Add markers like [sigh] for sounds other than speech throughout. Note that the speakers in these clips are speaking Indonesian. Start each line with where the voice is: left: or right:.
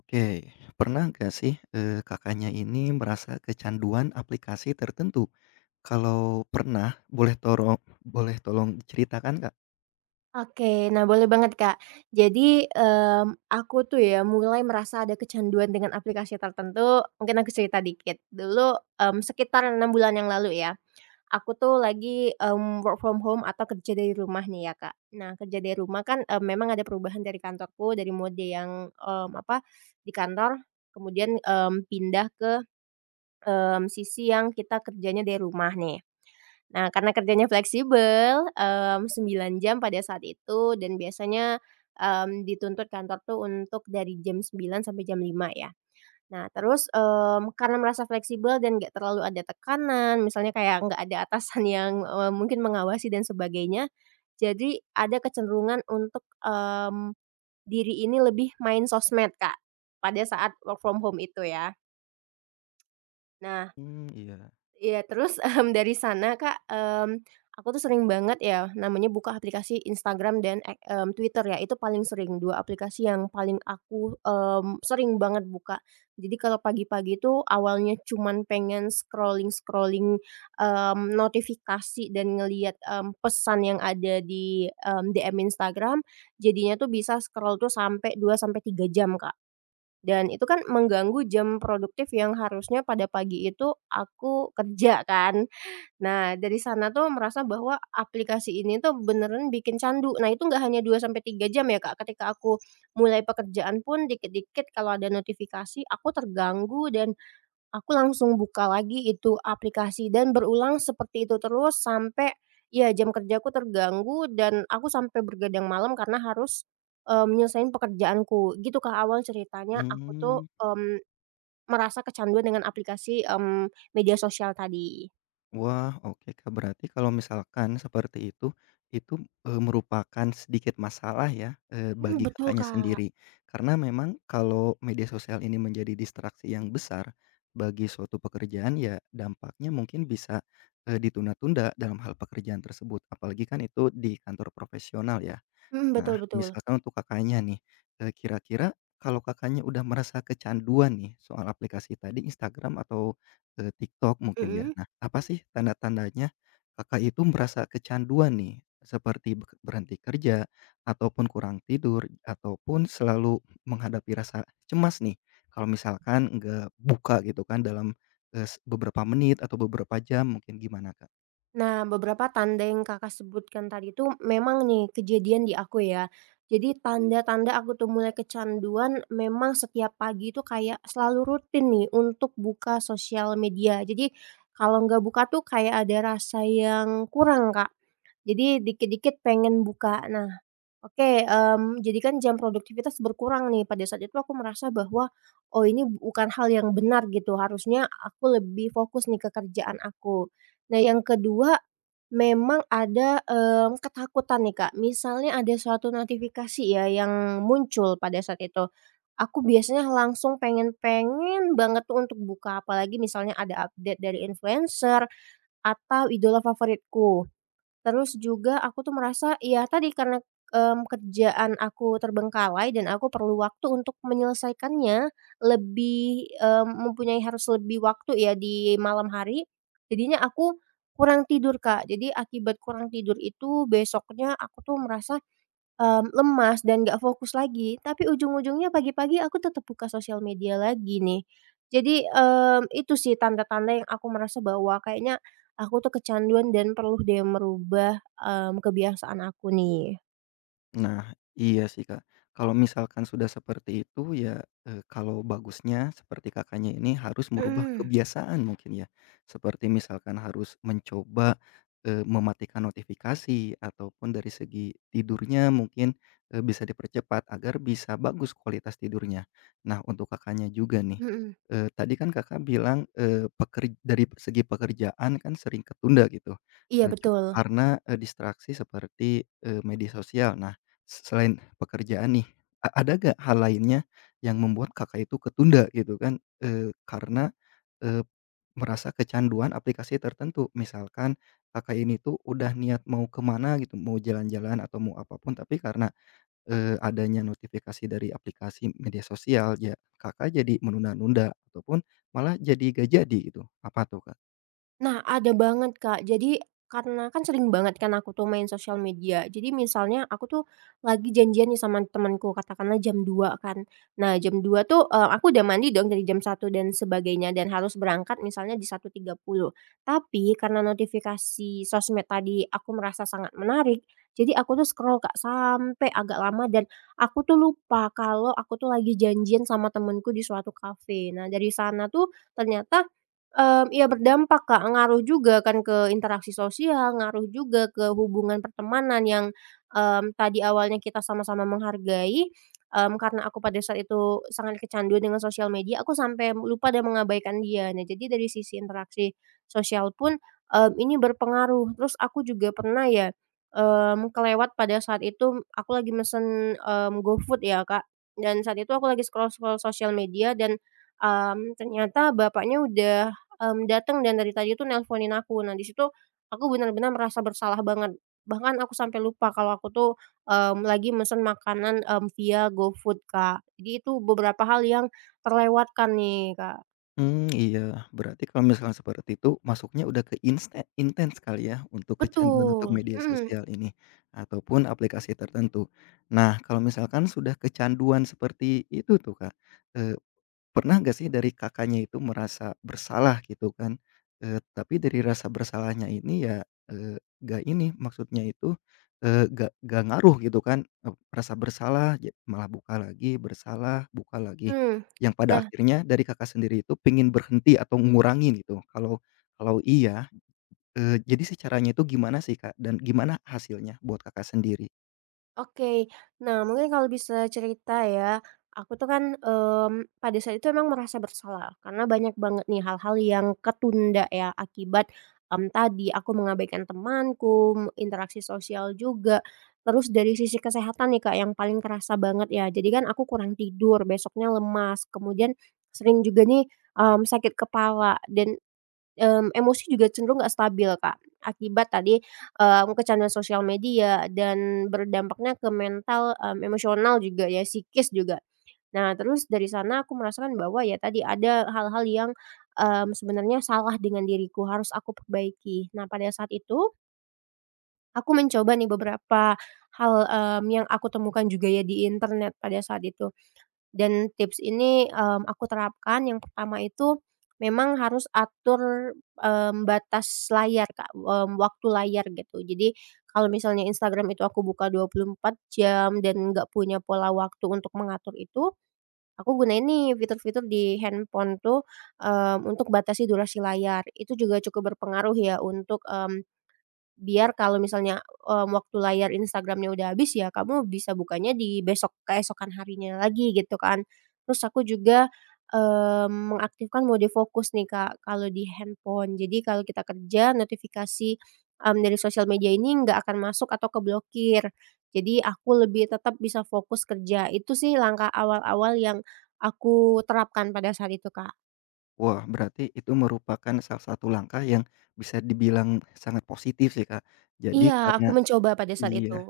left: Oke, pernah nggak sih, Kakaknya ini merasa kecanduan aplikasi tertentu? Kalau pernah, boleh toro boleh tolong diceritakan, Kak?
right: Oke, nah boleh banget Kak. Jadi, aku tuh ya mulai merasa ada kecanduan dengan aplikasi tertentu, mungkin aku cerita dikit. Dulu, sekitar 6 bulan yang lalu ya, aku tuh lagi, work from home atau kerja dari rumah nih ya Kak. Nah kerja dari rumah kan, memang ada perubahan dari kantorku dari mode yang, apa, di kantor kemudian, pindah ke sisi yang kita kerjanya dari rumah nih. Nah, karena kerjanya fleksibel, 9 jam pada saat itu dan biasanya, dituntut kantor tuh untuk dari jam sembilan sampai jam lima ya. Nah, terus, karena merasa fleksibel dan nggak terlalu ada tekanan, misalnya kayak nggak ada atasan yang, mungkin mengawasi dan sebagainya, jadi ada kecenderungan untuk, diri ini lebih main sosmed, Kak, pada saat work from home itu ya. Nah,
left: Mmm, iya.
right: iya. Terus, dari sana Kak, aku tuh sering banget ya namanya buka aplikasi Instagram dan Twitter ya, itu paling sering, 2 aplikasi yang paling aku, sering banget buka. Jadi kalau pagi-pagi tuh awalnya cuman pengen scrolling-scrolling, notifikasi dan ngelihat, pesan yang ada di, DM Instagram, jadinya tuh bisa scroll tuh sampai 2 sampai 3 jam Kak. Dan itu kan mengganggu jam produktif yang harusnya pada pagi itu aku kerja kan. Nah, dari sana tuh merasa bahwa aplikasi ini tuh beneran bikin candu. Nah, itu nggak hanya 2 sampai 3 jam ya, Kak. Ketika aku mulai pekerjaan pun dikit-dikit kalau ada notifikasi aku terganggu dan aku langsung buka lagi itu aplikasi dan berulang seperti itu terus sampai, ya, jam kerjaku terganggu dan aku sampai bergadang malam karena harus, menyelesaikan pekerjaanku. Gitu Kak awal ceritanya aku tuh,
left: Mmm.
right: merasa kecanduan dengan aplikasi, media sosial tadi.
left: Wah, oke, Kak. Berarti kalau misalkan seperti itu, merupakan sedikit masalah ya,
right: Mhm,
left: bagi
right: betul
left: Kakaknya
right: Kak.
left: sendiri. Karena memang kalau media sosial ini menjadi distraksi yang besar bagi suatu pekerjaan, ya dampaknya mungkin bisa, ditunda-tunda dalam hal pekerjaan tersebut. Apalagi kan itu di kantor profesional ya.
right: Mhm,
left: Nah,
right: betul betul.
left: misalkan untuk Kakaknya nih, kira-kira kalau Kakaknya udah merasa kecanduan nih soal aplikasi tadi Instagram atau, TikTok mungkin ya.
right: Mhm.
left: Nah, apa sih tanda-tandanya Kakak itu merasa kecanduan nih? Seperti berhenti kerja, ataupun kurang tidur, ataupun selalu menghadapi rasa cemas nih, kalau misalkan nggak buka gitu kan dalam, eee, s beberapa menit atau beberapa jam mungkin gimana, Kak?
right: Nah, beberapa tanda yang Kakak sebutkan tadi itu memang nih kejadian di aku ya. Jadi tanda-tanda aku tuh mulai kecanduan memang setiap pagi itu kayak selalu rutin nih untuk buka sosial media. Jadi kalau nggak buka tuh kayak ada rasa yang kurang, Kak. Jadi dikit-dikit pengen buka. Nah, oke, jadi kan jam produktivitas berkurang nih, pada saat itu aku merasa bahwa, "Oh ini bukan hal yang benar gitu, harusnya aku lebih fokus nih ke kerjaan aku." Nah yang kedua, memang ada, ketakutan nih Kak, misalnya ada suatu notifikasi ya yang muncul pada saat itu, aku biasanya langsung pengen pengen banget tuh untuk buka, apalagi misalnya ada update dari influencer atau idola favoritku. Terus juga aku tuh merasa ya tadi karena, kerjaan aku terbengkalai dan aku perlu waktu untuk menyelesaikannya lebih, mempunyai harus lebih waktu ya di malam hari, jadinya aku kurang tidur, Kak. Jadi akibat kurang tidur itu besoknya aku tuh merasa lemas dan nggak fokus lagi, tapi ujung-ujungnya pagi-pagi aku tetap buka sosial media lagi nih. Jadi, itu sih tanda-tanda yang aku merasa bahwa kayaknya aku tuh kecanduan dan perlu deh merubah, kebiasaan aku nih.
left: Nah, iya sih, Kak. Kalau misalkan sudah seperti itu ya, kalau bagusnya seperti Kakaknya ini harus
right: Mhm,
left: merubah
right: mhm.
left: kebiasaan mungkin ya. Seperti misalkan harus mencoba, mematikan notifikasi ataupun dari segi tidurnya mungkin, bisa dipercepat agar bisa bagus kualitas tidurnya. Nah, untuk Kakaknya juga nih,
right: Mhm,
left: tadi kan Kakak bilang, eee, peker dari segi pekerjaan kan sering ketunda gitu,
right: iya
left: eee, cu
right: betul.
left: karena, distraksi seperti, media sosial. Nah, selain pekerjaan nih, ada gak hal lainnya yang membuat Kakak itu ketunda gitu kan, karena, eee, merasa kecanduan aplikasi tertentu? Misalkan Kakak ini tuh udah niat mau kemana gitu, mau jalan-jalan atau mau apapun tapi karena, adanya notifikasi dari aplikasi media sosial, ya Kakak jadi menunda-nunda ataupun malah jadi nggak jadi gitu, apa tuh, Kak?
right: Nah, ada banget, Kak. Jadi, karena kan sering banget kan aku tuh main sosial media. Jadi misalnya aku tuh lagi janjian nih sama temanku, katakanlah jam 2 kan. Nah, jam 2 tuh, aku udah mandi dong dari jam satu dan sebagainya dan harus berangkat misalnya di satu tiga puluh. Tapi karena notifikasi sosmed tadi aku merasa sangat menarik, jadi aku tuh scroll, Kak, sampai agak lama dan aku tuh lupa kalau aku tuh lagi janjian sama temanku di suatu kafe. Nah, dari sana tuh ternyata iya, berdampak, Kak, ngaruh juga kan ke interaksi sosial, ngaruh juga ke hubungan pertemanan yang, tadi awalnya kita sama-sama menghargai, karena aku pada saat itu sangat kecanduan dengan sosial media, aku sampai lupa dan mengabaikan dia. Nah, jadi dari sisi interaksi sosial pun, ini berpengaruh. Terus aku juga pernah ya, kelewat pada saat itu aku lagi mesen, GoFood ya, Kak, dan saat itu aku lagi scroll-scroll sosial media dan, ternyata bapaknya udah datang dan dari tadi tuh nelponin aku. Nah, di situ aku benar-benar merasa bersalah banget. Bahkan aku sampai lupa kalau aku tuh, lagi mesen makanan, via GoFood, Kak. Jadi itu beberapa hal yang terlewatkan nih, Kak.
left: Mmm, iya. Berarti kalau misalkan seperti itu, masuknya udah ke intens kali ya, untuk kecanduan untuk
right: Betul,
left: media
right: mhm
left: sosial ini, ataupun aplikasi tertentu. Nah, kalau misalkan sudah kecanduan seperti itu tuh, Kak, eee pernah gak sih dari Kakaknya itu merasa bersalah gitu kan, tapi dari rasa bersalahnya ini ya, nggak ini maksudnya itu, eee, nggak ngaruh gitu kan, merasa bersalah ja malah buka lagi, bersalah, buka lagi,
right: mhm.
left: yang pada
right: Nah,
left: akhirnya dari Kakak sendiri itu pingin berhenti atau ngurangin gitu? Kalau kalau iya, jadi sih caranya itu gimana sih, Kak? Dan gimana hasilnya buat Kakak sendiri?
right: oke. Nah, mungkin kalau bisa cerita ya, aku tuh kan, pada saat itu emang merasa bersalah karena banyak banget nih hal-hal yang ketunda ya akibat, tadi aku mengabaikan temanku, interaksi sosial juga. Terus dari sisi kesehatan nih, Kak, yang paling kerasa banget ya. Jadi kan aku kurang tidur, besoknya lemas, kemudian sering juga nih, sakit kepala dan emosi juga cenderung nggak stabil, Kak, akibat tadi, kecanduan sosial media dan berdampaknya ke mental, emosional juga ya, psikis juga. Nah, terus dari sana aku merasakan bahwa ya tadi ada hal-hal yang, sebenarnya salah dengan diriku, harus aku perbaiki. Nah, pada saat itu aku mencoba nih beberapa hal, yang aku temukan juga ya di internet pada saat itu. Dan tips ini, aku terapkan yang pertama itu memang harus atur, batas layar, Kak, waktu layar gitu. Jadi kalau misalnya Instagram itu aku buka 24 jam dan nggak punya pola waktu untuk mengatur itu, aku gunain nih fitur-fitur di handphone tuh, untuk batasi durasi layar. Itu juga cukup berpengaruh ya untuk, biar kalau misalnya, waktu layar Instagramnya udah habis ya kamu bisa bukanya di besok keesokan harinya lagi gitu kan. Terus aku juga, mengaktifkan mode fokus nih Kak, kalau di handphone. Jadi kalau kita kerja notifikasi, dari sosial media ini nggak akan masuk atau keblokir. Jadi aku lebih tetap bisa fokus kerja. Itu sih langkah awal-awal yang aku terapkan pada saat itu Kak.
left: Wah, berarti itu merupakan salah satu langkah yang bisa dibilang sangat positif sih, Kak. Jadi
right: Iya,
left: karena
right: aku mencoba pada saat
left: iya. Iya.
right: itu.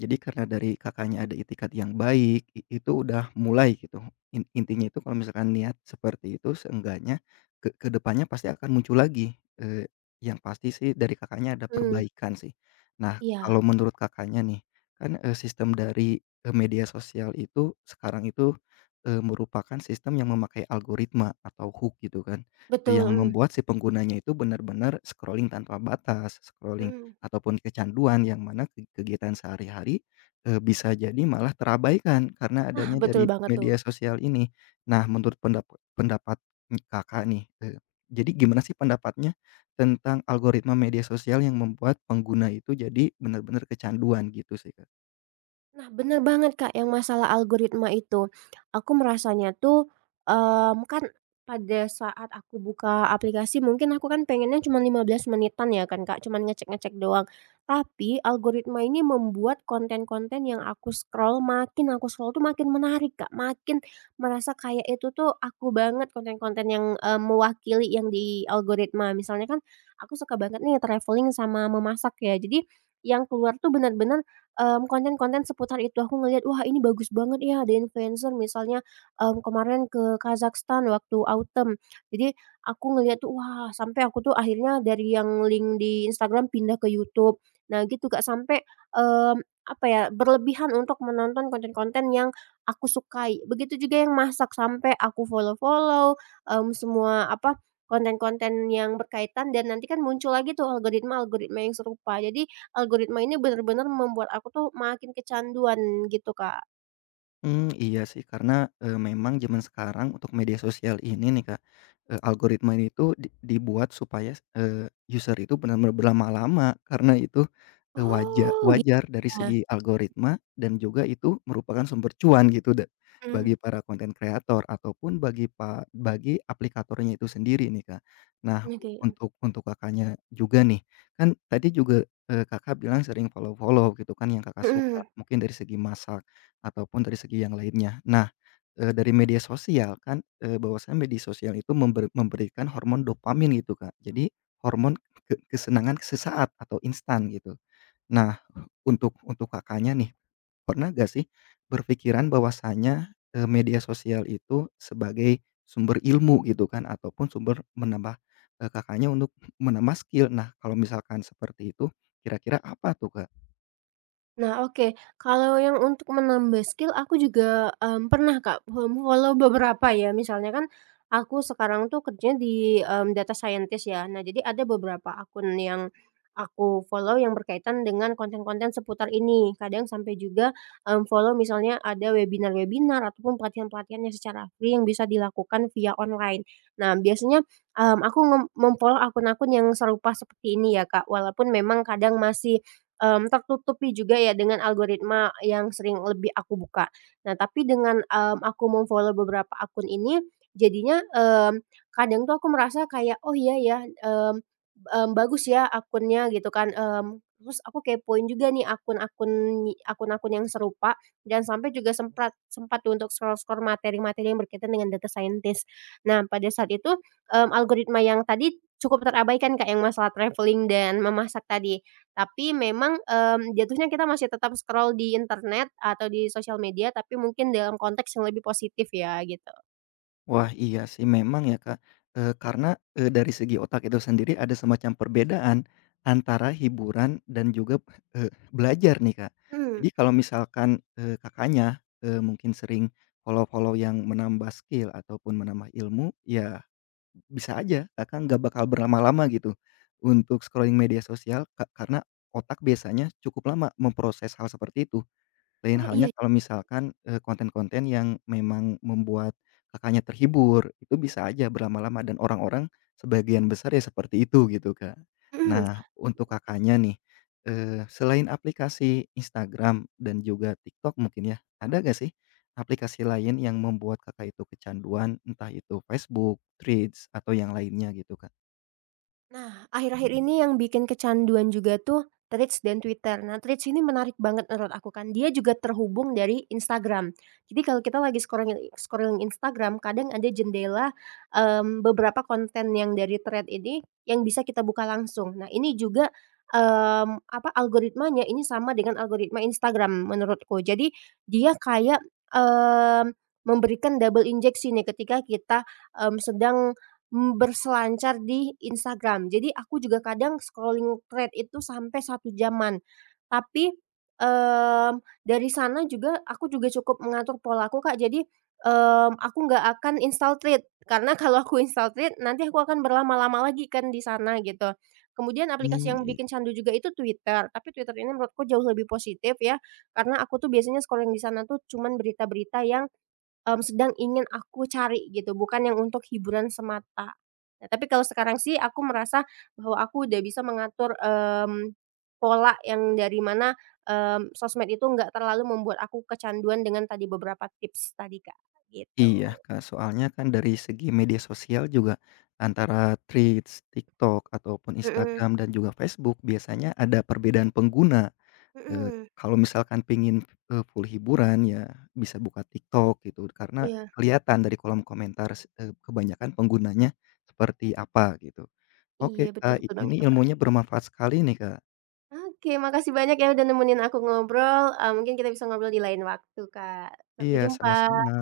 left: Jadi karena dari Kakaknya ada itikad yang baik, itu udah mulai gitu. Intinya itu kalau misalkan niat seperti itu seenggaknya ke depannya pasti akan muncul lagi, yang pasti sih dari Kakaknya ada
right: Mhm,
left: perbaikan sih. Nah, kalau
right: iya,
left: menurut Kakaknya nih, kan, sistem dari, media sosial itu sekarang itu, merupakan sistem yang memakai algoritma atau hook gitu kan,
right: betul,
left: yang
right: mhm,
left: membuat si penggunanya itu benar-benar scrolling tanpa batas, scrolling
right: mhm.
left: ataupun kecanduan yang mana ke kegiatan sehari-hari, bisa jadi malah terabaikan karena
right: Nah,
left: adanya
right: betul
left: dari
right: banget tuh.
left: media sosial ini. Nah, menurut pendapat Kakak nih, jadi gimana sih pendapatnya tentang algoritma media sosial yang membuat pengguna itu jadi benar-benar kecanduan gitu sih, Kak?
right: Nah, bener banget, Kak, yang masalah algoritma itu. Aku merasanya tuh, kan pada saat aku buka aplikasi mungkin aku kan pengennya cuma 15 menitan ya kan, Kak, cuman ngecek-ngecek doang. Tapi algoritma ini membuat konten-konten yang aku scroll, makin aku scroll tuh makin menarik, Kak, makin merasa kayak itu tuh aku banget konten-konten yang, mewakili yang di algoritma. Misalnya kan aku suka banget nih traveling sama memasak ya, jadi yang keluar tuh benar benar konten-konten seputar itu. Aku ngelihat, "Wah, ini bagus banget ya," ada influencer misalnya, kemarin ke Kazakhstan waktu Autumn. Jadi aku ngelihat tuh, wah, sampai aku tuh akhirnya dari yang link di Instagram pindah ke YouTube. Nah gitu, Kak, sampai, mmm, apa ya, berlebihan untuk menonton konten-konten yang aku sukai. Begitu juga yang masak, sampai aku follow-follow, semua apa, konten-konten yang berkaitan dan nanti kan muncul lagi tuh algoritma-algoritma yang serupa. Jadi algoritma ini bener-bener membuat aku tuh makin kecanduan gitu, Kak.
left: Hmm, iya sih karena, memang zaman sekarang untuk media sosial ini nih Kak, algoritma itu dibuat supaya, user itu benar-benar berlama-lama karena itu, eee, waja
right: Oh, gitu
left: wajar dari
right: ya?
left: segi algoritma dan juga itu merupakan sumber cuan gitu bagi
right: Mhm.
left: para konten kreator ataupun bagi bagi aplikatornya itu sendiri nih Kak. Nah,
right: Oke,
left: untuk Kakaknya juga nih, kan tadi juga, Kakak bilang sering follow-follow gitu kan yang Kakak suka
right: mhm.
left: mungkin dari segi masak. Ataupun dari segi yang lainnya. Nah, dari media sosial kan, bahwasanya media sosial itu memberikan hormon dopamin gitu, Kak. Jadi hormon kesenangan sesaat atau instan gitu. Nah, untuk Kakaknya nih, pernah nggak sih berpikiran bahwasanya, media sosial itu sebagai sumber ilmu gitu kan, ataupun sumber menambah, Kakaknya untuk menambah skill. Nah, kalau misalkan seperti itu, kira-kira apa tuh, Kak?
right: Nah, oke. Kalau yang untuk menambah skill aku juga, pernah Kak, follow beberapa ya. Misalnya kan aku sekarang tuh kerjanya di, data scientist ya. Nah, jadi ada beberapa akun yang aku follow yang berkaitan dengan konten-konten seputar ini. Kadang sampai juga, follow misalnya ada webinar-webinar ataupun pelatihan-pelatihan yang secara free yang bisa dilakukan via online. Nah, biasanya, aku mem mem akun-akun yang serupa seperti ini ya Kak, walaupun memang kadang masih tertutupi juga ya dengan algoritma yang sering lebih aku buka. Nah, tapi dengan, aku mem-follow beberapa akun ini jadinya, kadang tuh aku merasa kayak, "Oh iya ya, bagus ya akunnya," gitu kan, terus aku kepoin juga nih akun-akun akun-akun yang serupa dan sampai juga sempat sempat tuh untuk scroll-scroll materi-materi yang berkaitan dengan data scientist. Nah, pada saat itu, algoritma yang tadi cukup terabaikan kayak yang masalah traveling dan memasak tadi. Tapi memang, jatuhnya kita masih tetap scroll di internet atau di sosial media, tapi mungkin dalam konteks yang lebih positif ya, gitu.
left: Wah, iya sih memang ya Kak, karena, dari segi otak itu sendiri ada semacam perbedaan antara hiburan dan juga, belajar nih Kak.
right: Mmm,
left: Jadi kalau misalkan, Kakaknya, mungkin sering follow-follow yang menambah skill ataupun menambah ilmu, ya bisa aja Kakak nggak bakal berlama-lama gitu untuk scrolling media sosial karena otak biasanya cukup lama memproses hal seperti itu. Lain
right: oh
left: halnya
right: iya,
left: kalau misalkan, konten-konten yang memang membuat Kakaknya terhibur, itu bisa aja berlama-lama dan orang-orang sebagian besar ya seperti itu gitu, Kak.
right: mhm.
left: Nah, untuk Kakaknya nih, selain aplikasi Instagram dan juga TikTok mungkin ya, ada nggak sih aplikasi lain yang membuat Kakak itu kecanduan, entah itu Facebook, Threads, atau yang lainnya gitu, Kak?
right: Nah, akhir-akhir ini yang bikin kecanduan juga tuh Threads dan Twitter. Nah, Threads ini menarik banget menurut aku kan, dia juga terhubung dari Instagram. Jadi kalau kita lagi scrolling scrolling Instagram, kadang ada jendela, beberapa konten yang dari Thread ini yang bisa kita buka langsung. Nah, ini juga, apa, algoritmanya ini sama dengan algoritma Instagram menurutku. Jadi dia kayak, mmm, memberikan double injeksi nih ketika kita, sedang berselancar di Instagram. Jadi aku juga kadang scrolling thread itu sampai satu jaman. Tapi, mmm, dari sana juga aku juga cukup mengatur polaku, Kak. Jadi, aku nggak akan install thread, karena [laughs] kalau aku install thread nanti aku akan berlama-lama lagi kan di sana gitu. Kemudian aplikasi
left: Mmm.
right: yang bikin candu juga itu Twitter, tapi Twitter ini menurutku jauh lebih positif ya, karena aku tuh biasanya scrolling di sana tuh cuman berita-berita yang sedang ingin aku cari gitu, bukan yang untuk hiburan semata. Nah, tapi kalau sekarang sih aku merasa bahwa aku udah bisa mengatur, pola yang dari mana, sosmed itu nggak terlalu membuat aku kecanduan dengan tadi beberapa tips tadi, Kak, gitu.
left: Iya, Kak, soalnya kan dari segi media sosial juga antara Threads, TikTok, ataupun
right: Mhm.
left: Instagram dan juga Facebook biasanya ada perbedaan pengguna. Eee,
right: Mhm.
left: kalau misalkan pingin full hiburan ya bisa buka TikTok gitu karena
right: Iya.
left: kelihatan dari kolom komentar eh, kebanyakan penggunanya seperti apa gitu.
right: Iya,
left: Oke,
right: betul
left: Kak,
right: betul banget
left: ini
right: tuh, Kak.
left: ilmunya bermanfaat sekali nih, Kak.
right: Oke, makasih banyak ya udah nemenin aku ngobrol, mungkin kita bisa ngobrol di lain waktu, Kak. Sampai
left: Iya,
right: jumpa.
left: sama-sama.